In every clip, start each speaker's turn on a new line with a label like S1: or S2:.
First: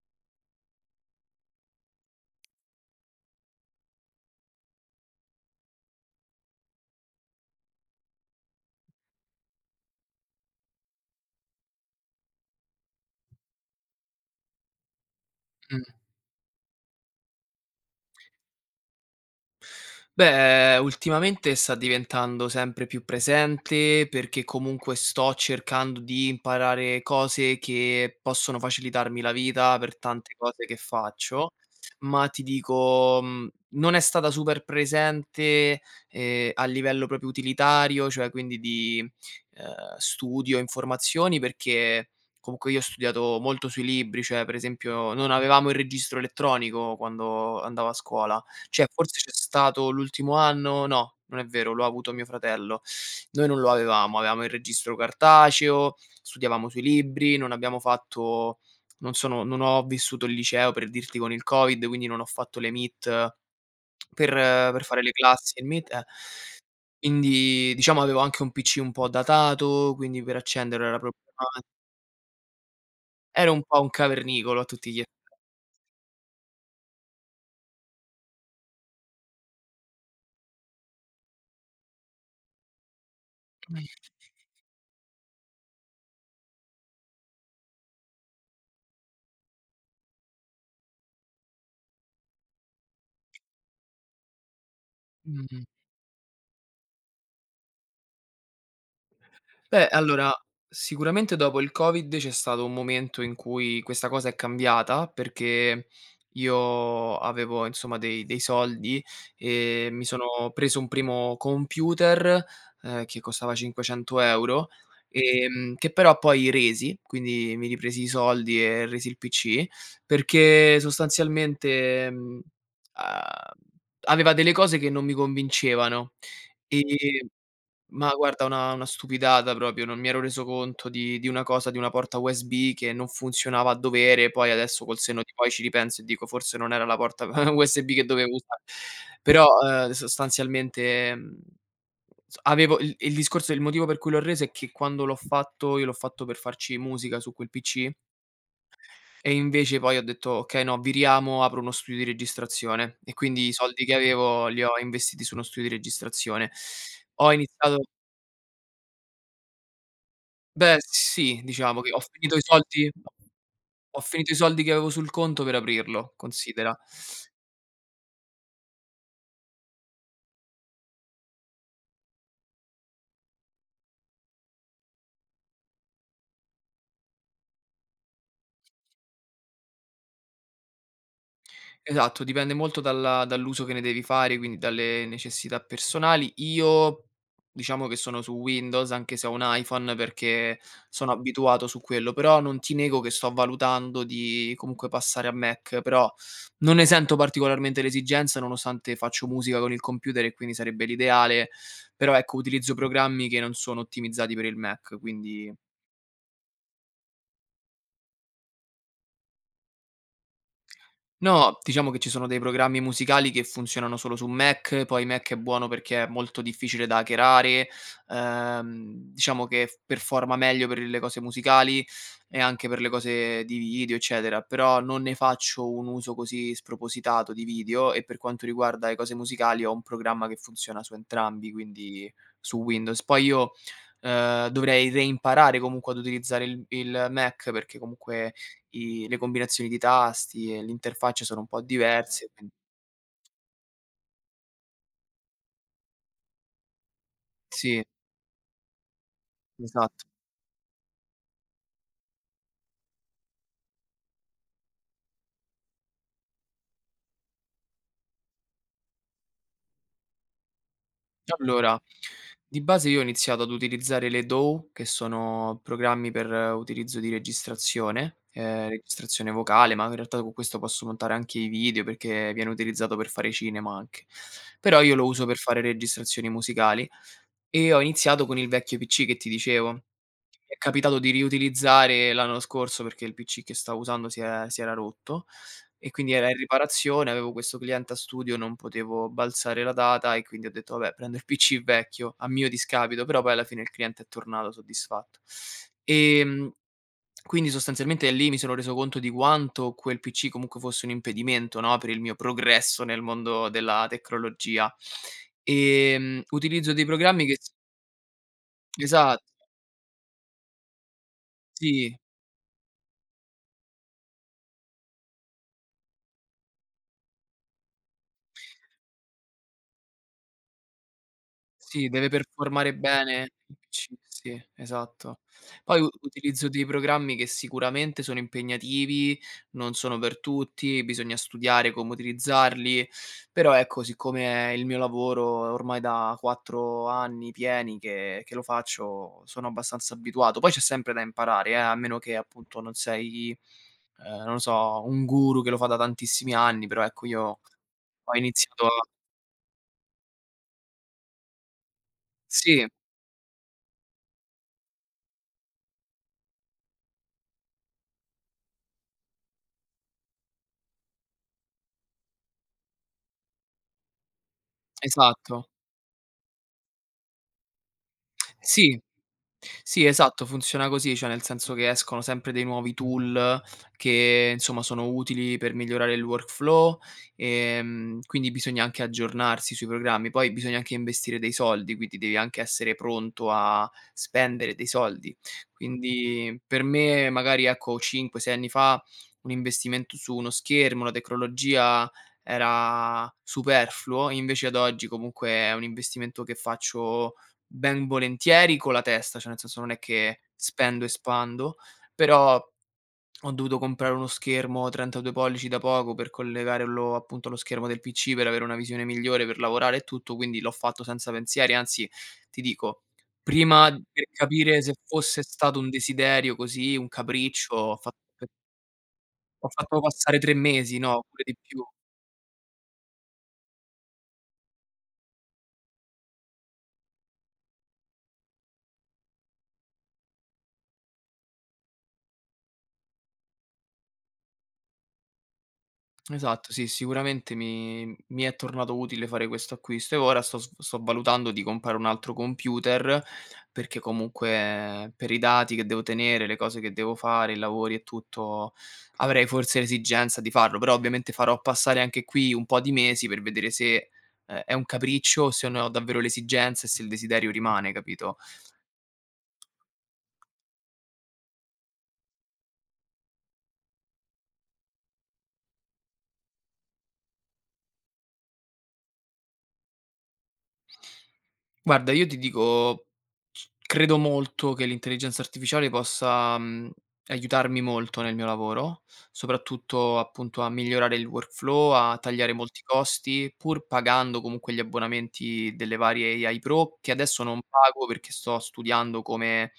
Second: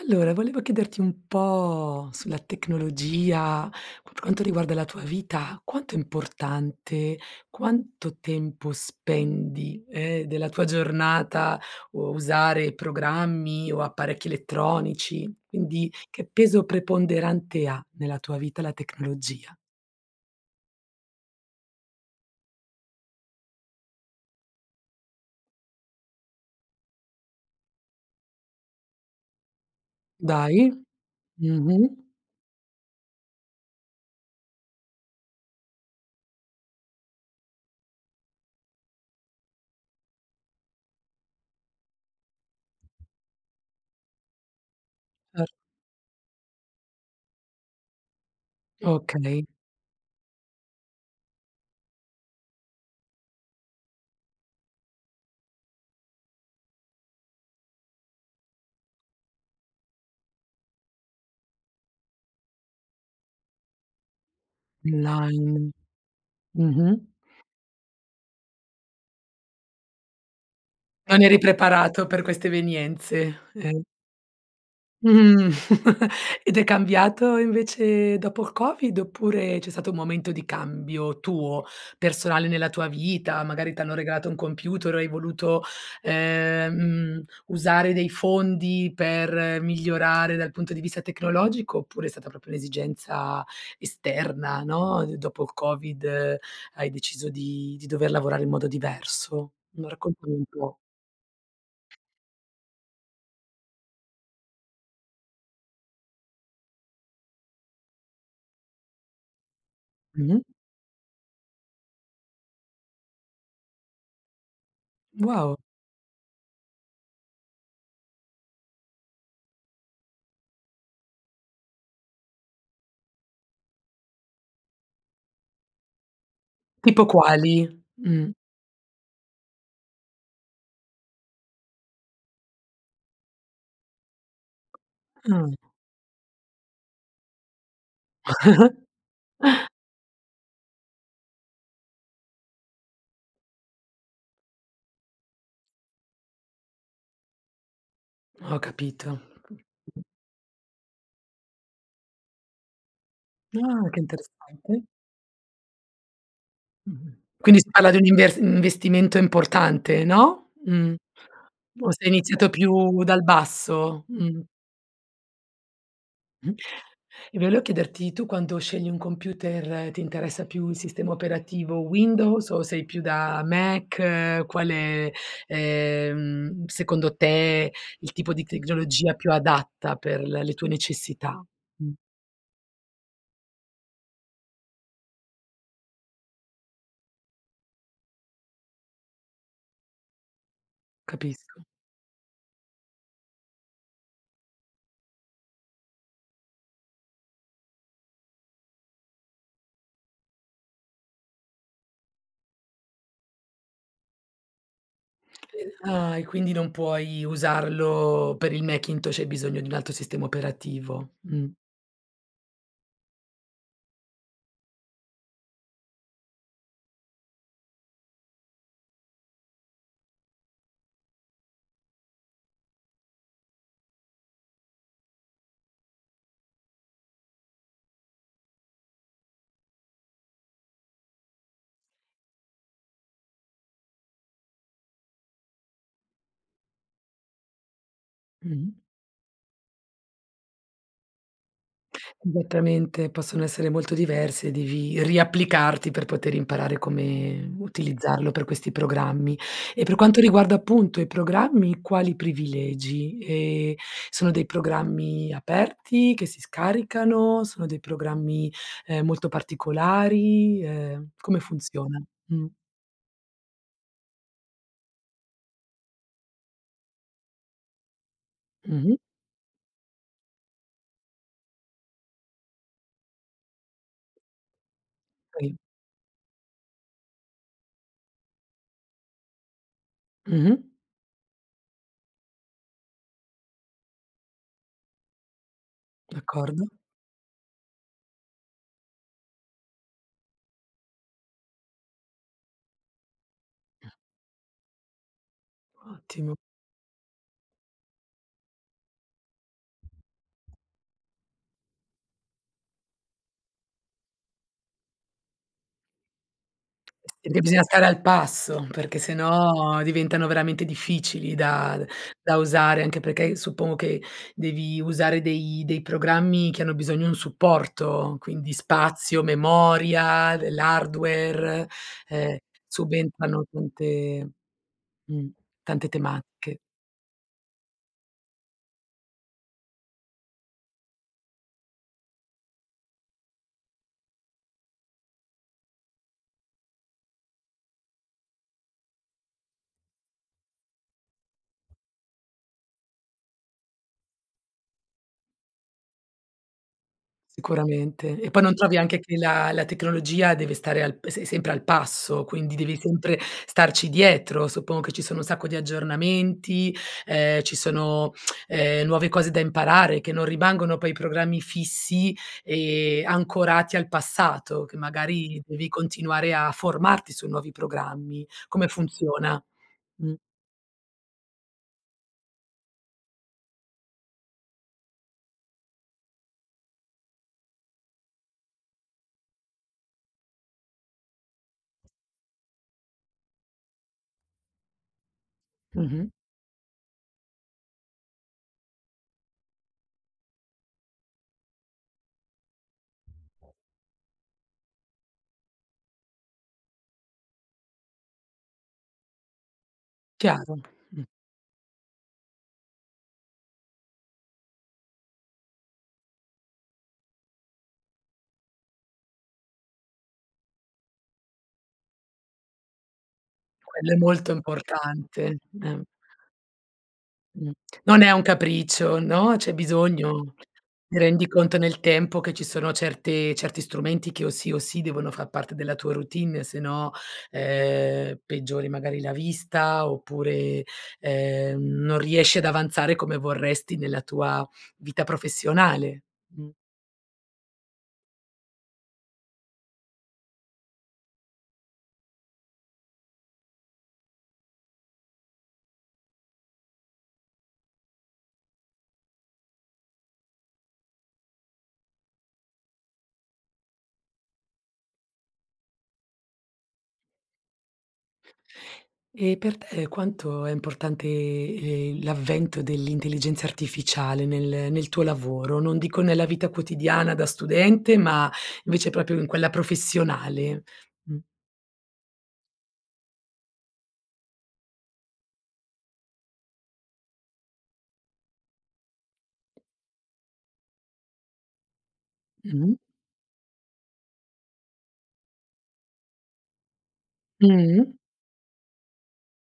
S1: Allora, volevo chiederti un po' sulla tecnologia, per quanto riguarda la tua vita, quanto è importante, quanto tempo spendi, della tua giornata o a usare programmi o apparecchi elettronici?
S2: Mh.
S1: Quindi che peso preponderante ha nella tua vita la tecnologia?
S2: Beh, ultimamente sta diventando sempre più presente perché comunque sto cercando di imparare cose che possono facilitarmi la vita per tante
S1: Dai,
S2: cose che faccio,
S1: mh-mh,
S2: ma ti dico, non è stata super presente, a livello proprio utilitario, cioè quindi di, studio, informazioni, perché comunque io ho studiato molto sui libri, cioè per esempio non
S1: cer
S2: avevamo il registro elettronico quando andavo a scuola. Cioè forse c'è
S1: okay,
S2: stato l'ultimo anno no, non è vero, lo ha avuto mio fratello. Noi non lo avevamo, avevamo il registro cartaceo, studiavamo sui libri, non abbiamo fatto non sono non ho vissuto il liceo per dirti con il Covid, quindi non ho fatto le Meet per fare le classi e il
S1: online,
S2: Meet, eh.
S1: mh-mh.
S2: Quindi diciamo avevo anche un PC un po' datato, quindi per accenderlo era problema.
S1: Non eri preparato per queste evenienze,
S2: Ero un po'
S1: eh.
S2: un cavernicolo a tutti gli effetti.
S1: Mm. Ed è cambiato invece dopo il Covid, oppure c'è stato un momento di cambio tuo, personale nella tua vita? Magari t'hanno regalato un computer o hai voluto, usare dei fondi per migliorare dal punto di vista tecnologico, oppure è stata proprio un'esigenza esterna, no, d dopo il
S2: Mh.
S1: Covid hai deciso di dover lavorare in modo diverso?
S2: Beh, allora,
S1: Raccontami un po'.
S2: sicuramente dopo il Covid c'è stato un momento in cui questa cosa è cambiata, perché io avevo insomma dei soldi e mi
S1: Mh-mh.
S2: sono preso un primo computer, che costava 500 €,
S1: Wow.
S2: che però poi resi, quindi mi ripresi i soldi e resi il PC, perché sostanzialmente, aveva delle cose che non mi convincevano.
S1: Tipo
S2: Ehm
S1: quali?
S2: ma
S1: Mh.
S2: guarda una stupidata proprio, non mi ero reso conto di una cosa, di una porta USB che non funzionava a dovere, poi adesso col senno di poi ci ripenso e dico: "Forse non era la porta USB che dovevo usare".
S1: Ah.
S2: Però, sostanzialmente, mhmm, s avevo il motivo per cui l'ho reso è che quando l'ho fatto, io l'ho fatto per farci musica su quel PC,
S1: Ho capito.
S2: e invece poi ho detto: "Okay, no, viriamo, apro uno studio di registrazione". E quindi i soldi
S1: Ah,
S2: che
S1: che
S2: avevo li ho
S1: interessante.
S2: investiti su uno studio di registrazione.
S1: Mh-mh.
S2: Ho
S1: Quindi si
S2: iniziato
S1: parla di un inver investimento importante, no,
S2: Beh,
S1: mh.
S2: sì, diciamo che
S1: O sei iniziato più dal
S2: ho
S1: basso?
S2: finito i
S1: Mh.
S2: soldi che avevo sul conto per aprirlo,
S1: Mh.
S2: considera.
S1: E volevo chiederti, tu quando scegli un computer ti interessa più il sistema operativo Windows o sei più da Mac? Quale, secondo te il tipo di tecnologia più adatta per l le tue necessità? Mh,
S2: Esatto, dipende molto dalla dall'uso che ne devi fare, quindi dalle necessità personali. Io diciamo che sono su Windows, anche se ho un iPhone, perché sono
S1: capisco.
S2: abituato su quello, però non ti nego che sto valutando di comunque passare a Mac, però non ne sento particolarmente l'esigenza, nonostante faccio musica con il computer e quindi sarebbe l'ideale, però ecco utilizzo programmi che non sono ottimizzati per il Mac, quindi.
S1: Ah, e quindi non puoi usarlo per il Macintosh, hai bisogno di un altro sistema operativo. Mh.
S2: No, diciamo che ci sono dei programmi musicali che funzionano solo su Mac, poi Mac è buono perché è molto difficile da hackerare, diciamo che f performa meglio per le cose musicali e anche per le cose di video, eccetera, però non ne faccio un uso così spropositato di video e per quanto riguarda le cose musicali ho un programma che funziona su entrambi, quindi su Windows. Poi io, dovrei reimparare comunque ad utilizzare il Mac perché comunque
S1: Mh-mh.
S2: i le combinazioni di tasti e l'interfaccia sono un po' diverse, quin
S1: Esattamente, possono essere molto diverse, devi riapplicarti per poter imparare come
S2: sì,
S1: utilizzarlo per questi programmi. E per
S2: esatto.
S1: quanto riguarda appunto i programmi, quali privilegi? Sono dei programmi aperti che si scaricano? Sono dei programmi, molto particolari? Come
S2: Allora,
S1: funziona? Mh.
S2: di base io ho iniziato ad utilizzare le DAW, che sono programmi per utilizzo di registrazione, ehm,
S1: Mh-mh.
S2: registrazione vocale, ma in realtà con questo posso montare anche i video, perché viene utilizzato per fare cinema anche. Però io lo uso per
S1: Sì.
S2: fare registrazioni musicali e ho iniziato con il vecchio PC che ti dicevo.
S1: Mh-mh.
S2: È capitato di riutilizzare l'anno scorso perché il PC che stavo usando si era rotto e quindi era in
S1: D'accordo.
S2: riparazione, avevo questo cliente a studio, non potevo balzare la data e quindi ho detto: "Vabbè, prendo il PC vecchio", a mio discapito, però poi alla fine il cliente è tornato soddisfatto.
S1: Ottimo.
S2: Ehm, quindi sostanzialmente lì mi sono reso conto di quanto quel PC comunque fosse un impedimento, no, per il mio progresso nel mondo della tecnologia. Utilizzo dei programmi
S1: Sì,
S2: che
S1: perché
S2: s
S1: bisogna stare al passo, perché se
S2: esatto,
S1: no diventano veramente difficili da
S2: sì.
S1: usare, anche perché suppongo che devi usare dei programmi che hanno bisogno un supporto, quindi spazio, memoria, dell'hardware,
S2: Sì, deve
S1: ehm,
S2: performare bene
S1: subentrano
S2: il PC, sì, esatto.
S1: mh,
S2: Poi
S1: tante
S2: u utilizzo
S1: tematiche.
S2: dei programmi che sicuramente sono impegnativi, non sono per tutti, bisogna studiare come utilizzarli, però ecco, siccome è il mio lavoro è ormai da 4 anni pieni che lo faccio, sono abbastanza abituato. Poi c'è sempre da imparare, a meno che appunto non sei, non lo so, un guru che lo fa da tantissimi anni, però ecco io ho
S1: Sicuramente. E poi non
S2: iniziato
S1: trovi
S2: a
S1: anche che la tecnologia deve stare al se sempre al passo, quindi
S2: sì,
S1: devi sempre starci dietro. Suppongo che ci sono un sacco di aggiornamenti, ci sono, nuove cose da imparare che non rimangono poi programmi fissi e ancorati al passato, che magari
S2: esatto.
S1: devi continuare a formarti su nuovi programmi. Come
S2: Sì.
S1: funziona?
S2: Sì,
S1: Mh.
S2: esatto, funziona così, cioè nel senso che escono sempre dei nuovi tool che insomma sono utili per migliorare il workflow, quindi bisogna anche aggiornarsi sui programmi. Poi bisogna anche investire dei soldi, quindi devi anche essere pronto a spendere dei soldi.
S1: Mh-mh.
S2: Quindi per me magari ecco 5, 6 anni fa un investimento su uno schermo, una tecnologia era superfluo, invece ad oggi comunque è un investimento che faccio ben volentieri con la testa, cioè nel senso non è che
S1: Chiaro.
S2: spendo e
S1: Mh.
S2: spando, però ho dovuto comprare uno schermo 32 pollici da poco per collegarlo appunto allo schermo del PC per avere una visione migliore, per lavorare e tutto, quindi l'ho fatto senza pensieri, anzi ti dico, prima
S1: Quello è
S2: per
S1: molto
S2: capire se fosse
S1: importante.
S2: stato un desiderio così, un
S1: Mh.
S2: capriccio,
S1: Non è un capriccio, no,
S2: ho
S1: c'è
S2: fatto passare 3
S1: bisogno.
S2: mesi,
S1: Ti
S2: no, pure
S1: rendi
S2: di
S1: conto
S2: più.
S1: nel tempo che ci sono certe certi strumenti che o sì devono far parte della tua routine, se no, peggiori magari la vista oppure, non riesci ad avanzare come vorresti nella tua vita professionale. Mh.
S2: Esatto, sì, sicuramente mi è tornato utile fare questo acquisto e ora sto valutando di comprare un altro computer, perché comunque per i dati che devo tenere, le cose che devo fare, i lavori e tutto, avrei forse l'esigenza di farlo, però ovviamente farò passare anche qui un po' di mesi per vedere se, è un capriccio o se ne ho davvero l'esigenza e se il desiderio rimane, capito?
S1: E per te quanto è importante, l'avvento dell'intelligenza artificiale nel tuo lavoro? Non dico nella vita quotidiana da studente, ma invece proprio in quella professionale. Mh.
S2: Guarda, io ti dico credo molto che l'intelligenza artificiale possa, aiutarmi molto nel mio lavoro, soprattutto appunto a migliorare il workflow, a tagliare molti
S1: Mh.
S2: costi, pur pagando comunque gli abbonamenti delle varie AI Pro, che adesso non
S1: Mh.
S2: pago perché sto studiando come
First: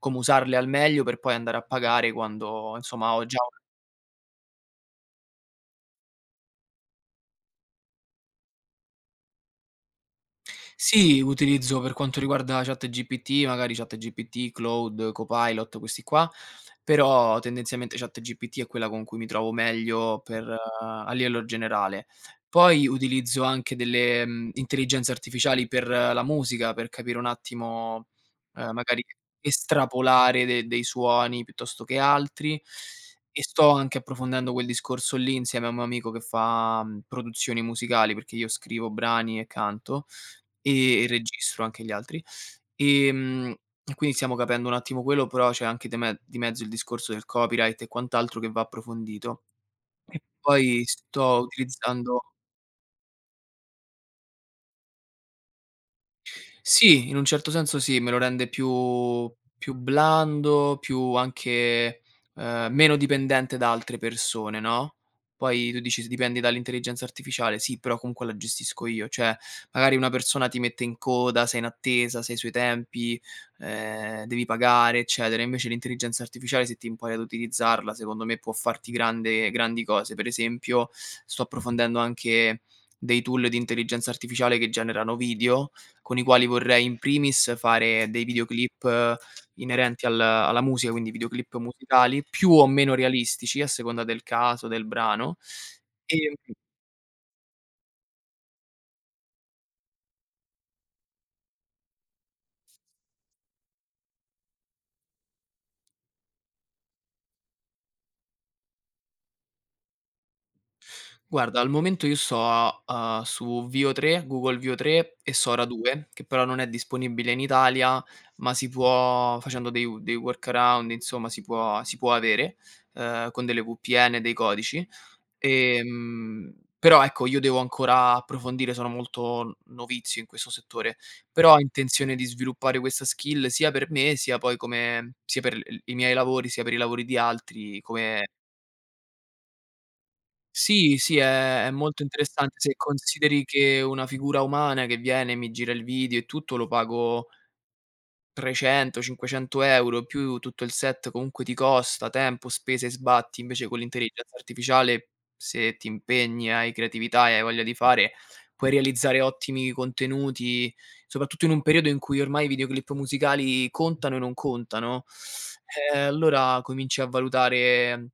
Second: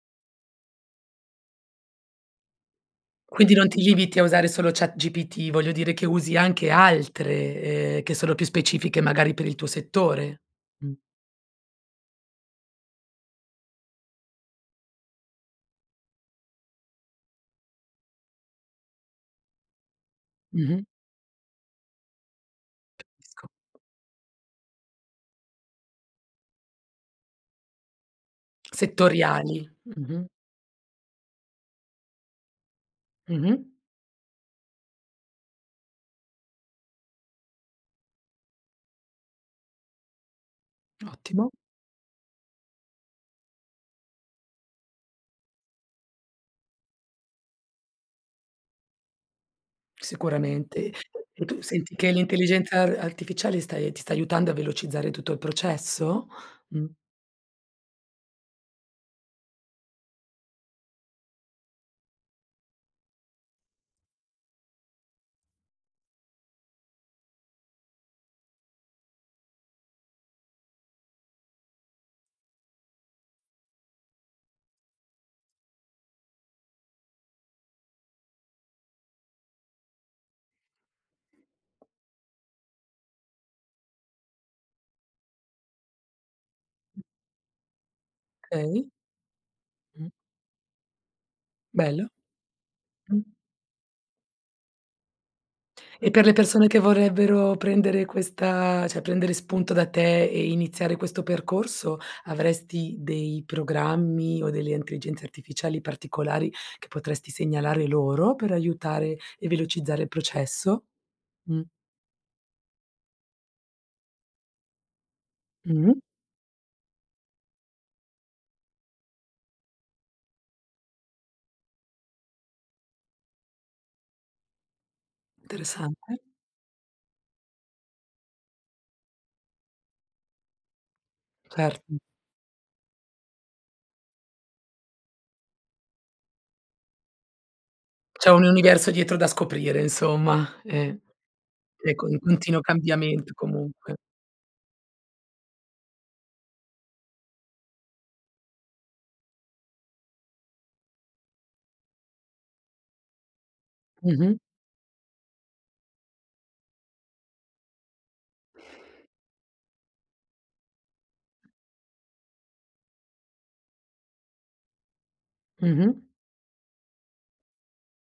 S2: usarle al meglio per poi andare a pagare quando, insomma, ho già
S1: Quindi non ti limiti a usare solo ChatGPT, voglio dire che usi anche altre, che sono più specifiche magari per il tuo settore. Mh.
S2: Sì, utilizzo per quanto riguarda ChatGPT, magari ChatGPT, Claude, Copilot, questi qua, però tendenzialmente ChatGPT è quella con cui mi trovo meglio per
S1: Mh-mh.
S2: a livello generale. Poi utilizzo
S1: Capisco.
S2: anche delle, intelligenze artificiali per la musica, per capire un attimo, magari
S1: Settoriali. Mh-mh.
S2: estrapolare de dei suoni piuttosto che altri e
S1: Mh-mh.
S2: sto anche approfondendo quel discorso lì insieme a un mio amico che fa, produzioni musicali, perché io scrivo brani e canto. E
S1: Ottimo.
S2: registro anche gli altri. Ehm, e quindi stiamo capendo un attimo quello, però c'è anche de me di mezzo il discorso del copyright e quant'altro che va approfondito. E poi
S1: Sicuramente.
S2: sto
S1: E tu senti che
S2: utilizzando
S1: l'intelligenza ar artificiale sta ti sta aiutando a velocizzare tutto il processo? Mh,
S2: Sì, in un certo senso sì, me lo rende più blando, più anche, meno dipendente da altre persone, no, poi tu dici: "S dipendi dall'intelligenza artificiale", sì, però comunque la gestisco io, cioè magari una persona ti mette in coda, sei in attesa, sei sui tempi, devi pagare, eccetera. Invece l'intelligenza artificiale se ti impari ad utilizzarla, secondo me può farti grande grandi cose. Per esempio, sto approfondendo anche dei tool di intelligenza artificiale che generano video con i quali vorrei in primis fare dei videoclip
S1: okay.
S2: inerenti
S1: Mh,
S2: al alla musica, quindi videoclip
S1: bello.
S2: musicali, più o meno
S1: Mh.
S2: realistici a seconda del caso, del brano.
S1: E per le
S2: Ehm,
S1: persone che vorrebbero prendere questa cioè prendere spunto da te e iniziare questo percorso, avresti dei programmi o delle intelligenze artificiali particolari che potresti segnalare loro per aiutare e velocizzare il processo? Mh.
S2: guarda, al momento io sto, su Vio 3, Google Vio 3 e Sora
S1: Mh.
S2: 2, che però non è disponibile in Italia, ma si può facendo dei workaround, insomma si può avere, con delle VPN, dei codici.
S1: Interessante.
S2: Però ecco, io devo ancora approfondire, sono molto novizio in questo settore, però ho
S1: Certo.
S2: intenzione di sviluppare questa skill sia per me, sia poi come sia per l i miei lavori, sia per i lavori di altri, come
S1: C'è un universo dietro da scoprire insomma,
S2: sì, sì, è
S1: è
S2: molto
S1: co in
S2: interessante
S1: continuo
S2: se
S1: cambiamento
S2: consideri che
S1: comunque.
S2: una figura umana che viene, mi gira il video e tutto, lo pago 300, 500 € più tutto il set comunque ti costa, tempo, spese e sbatti, invece con l'intelligenza
S1: Mh-mh,
S2: artificiale, se ti impegni, hai creatività e hai voglia di fare, puoi realizzare ottimi contenuti, soprattutto in un periodo in cui ormai i videoclip musicali contano e non contano.
S1: mh-mh,
S2: Allora cominci a valutare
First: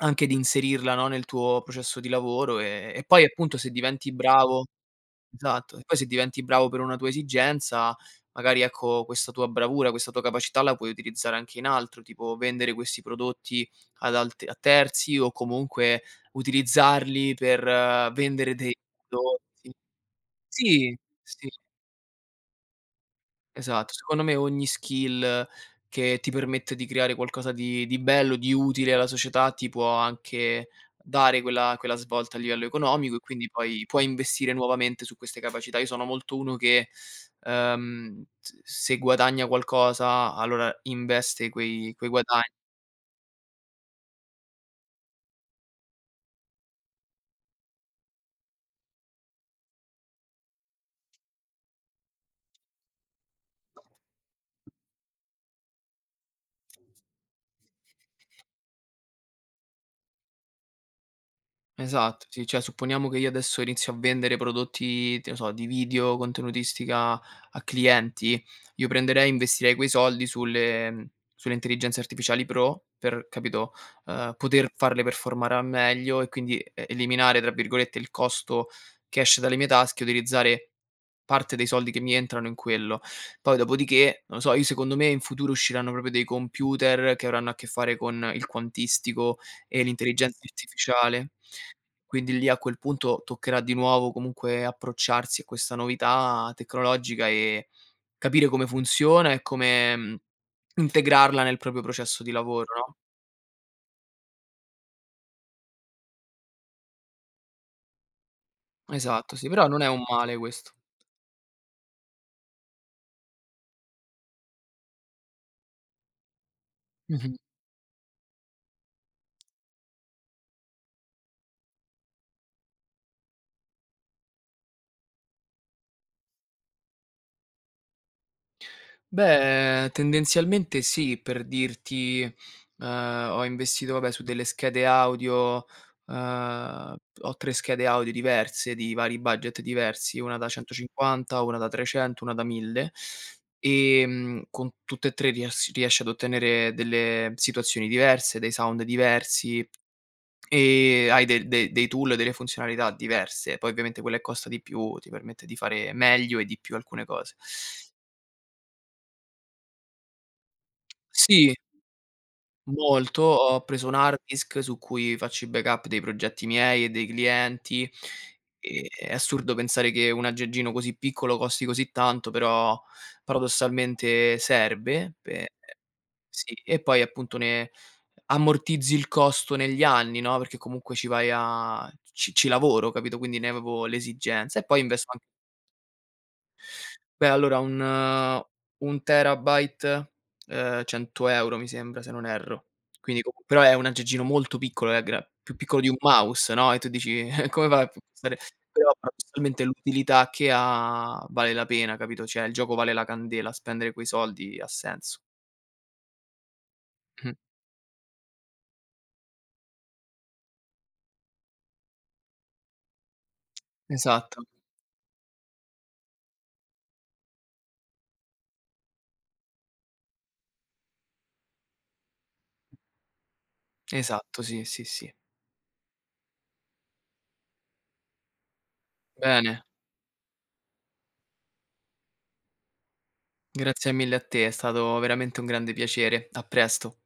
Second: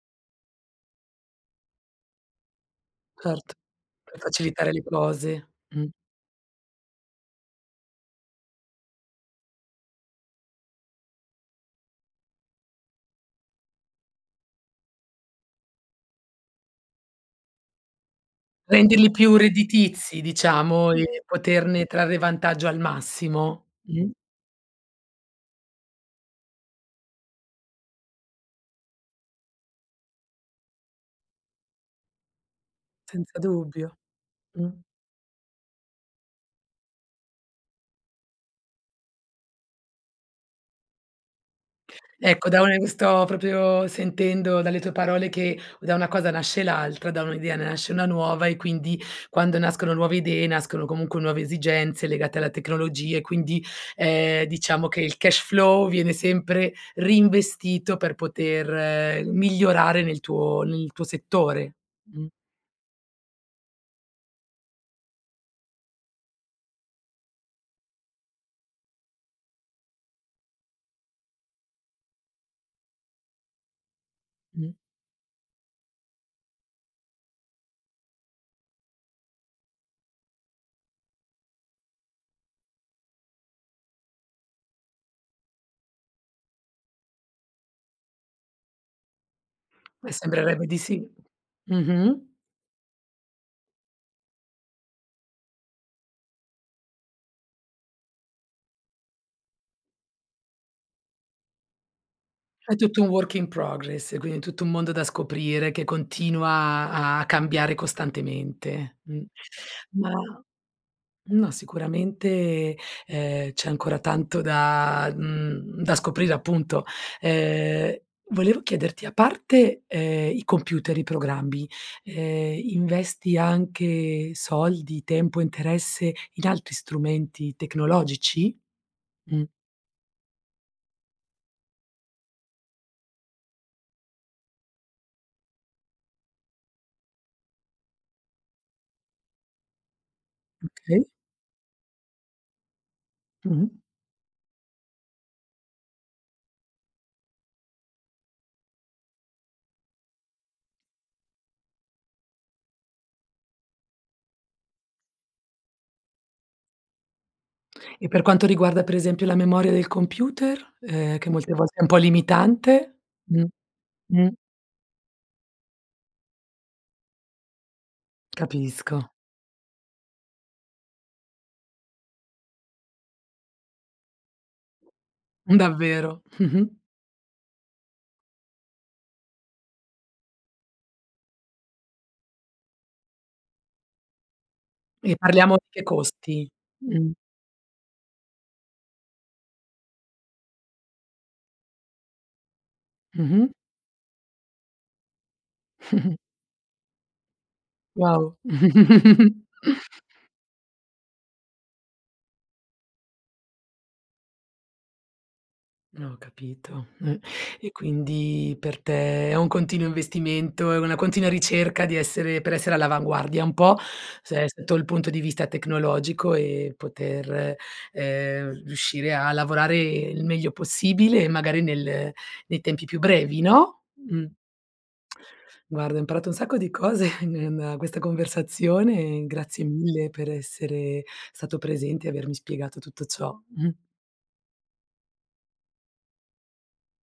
S2: anche di inserirla, no, nel tuo processo di lavoro e poi
S1: certo.
S2: appunto se diventi
S1: Per
S2: bravo.
S1: facilitare le cose,
S2: Esatto. E
S1: mh.
S2: poi se diventi bravo per una tua esigenza, magari ecco questa tua bravura, questa tua capacità la puoi utilizzare anche in altro, tipo vendere questi prodotti ad alt a terzi o comunque utilizzarli per vendere dei
S1: Renderli più
S2: prodotti.
S1: redditizi diciamo
S2: Sì,
S1: e
S2: sì.
S1: poterne trarre vantaggio al massimo,
S2: Esatto, secondo me ogni skill che ti permette di creare qualcosa di bello, di utile alla società, ti può anche dare quella svolta a livello economico e
S1: senza
S2: quindi poi
S1: dubbio,
S2: puoi investire
S1: mh.
S2: nuovamente su queste capacità. Io sono molto uno che, s se guadagna qualcosa allora investe quei
S1: Ecco,
S2: guadagni.
S1: da una sto proprio sentendo dalle tue parole che da una cosa nasce l'altra, da un'idea ne nasce una nuova e quindi quando nascono nuove idee, nascono comunque nuove esigenze legate alla tecnologia e quindi, diciamo che il cash flow viene sempre reinvestito per poter migliorare nel tuo settore. Mh,
S2: Esatto, sì, cioè supponiamo che io adesso inizio a vendere prodotti, che ne so, di video, contenutistica a clienti, io prenderei e investirei quei soldi sulle intelligenze artificiali pro per, capito,
S1: mh.
S2: poter farle performare al meglio e quindi "eliminare" tra virgolette il costo che esce dalle mie tasche, utilizzare parte dei soldi che mi entrano in quello. Poi dopodiché, non lo so, io secondo me in futuro usciranno proprio dei computer che avranno a che fare con il quantistico e l'intelligenza
S1: Sembrerebbe di sì.
S2: artificiale,
S1: Mh-mh.
S2: quindi lì a quel punto toccherà di nuovo comunque approcciarsi a questa novità tecnologica e capire come funziona e come, integrarla nel proprio processo di
S1: È
S2: lavoro, no.
S1: tutto un work in progress, quindi tutto un mondo da scoprire che continua a cambiare costantemente. Mh.
S2: Esatto, sì, però non è un
S1: Ma
S2: male questo.
S1: no, sicuramente, c'è ancora tanto da scoprire appunto.
S2: Mh-mh.
S1: Ehm, volevo chiederti, a parte, i computer, i programmi, investi anche soldi, tempo, interesse in altri strumenti tecnologici? Mh,
S2: Beh, tendenzialmente sì, per dirti, ho investito vabbè su delle schede audio, ehm, ho 3 schede audio diverse di vari budget diversi, una da
S1: okay.
S2: 150, una da 300, una da 1000,
S1: Mh-mh.
S2: con tutte e 3 riesci ad ottenere delle situazioni diverse, dei sound diversi e hai de de dei tool, delle funzionalità diverse. Poi ovviamente quella che costa di più ti permette di fare meglio e di più alcune cose.
S1: E per quanto riguarda per esempio la memoria del computer, che molte
S2: Sì.
S1: volte è un po' limitante?
S2: Molto,
S1: Mh,
S2: ho preso un hard
S1: mh,
S2: disk su cui faccio i backup dei progetti miei e dei clienti, e
S1: capisco,
S2: è assurdo pensare che un aggeggino così piccolo costi così tanto, però paradossalmente serve pe
S1: davvero.
S2: sì,
S1: Mh-mh.
S2: e poi appunto ne ammortizzi il costo negli anni, no, perché comunque ci vai a ci lavoro, capito, quindi ne avevo l'esigenza e poi investo
S1: E
S2: anche
S1: parliamo di che costi? Mh,
S2: Beh, allora un un terabyte, 100 € mi sembra, se non erro. Quindi comu
S1: mh-mh.
S2: però è un aggeggino molto piccolo, è gra più piccolo di un mouse, no, e tu dici: "Come fa a
S1: Wow.
S2: costare", però paradossalmente l'utilità che ha vale la pena, capito, cioè il gioco vale la candela, spendere quei soldi ha senso.
S1: No, ho capito.
S2: Mh.
S1: E quindi per te è un continuo investimento, è una continua ricerca di essere per essere all'avanguardia un po', se
S2: Esatto,
S1: sotto il punto di vista tecnologico e poter, riuscire a lavorare il meglio possibile e magari nel nei tempi più brevi, no? Mh.
S2: esatto, sì, sì, sì.
S1: Guarda, ho imparato un sacco di cose in questa conversazione,
S2: Bene,
S1: grazie mille per essere stato presente e avermi spiegato tutto ciò. Mh.
S2: grazie mille a te, è stato veramente un grande piacere. A presto.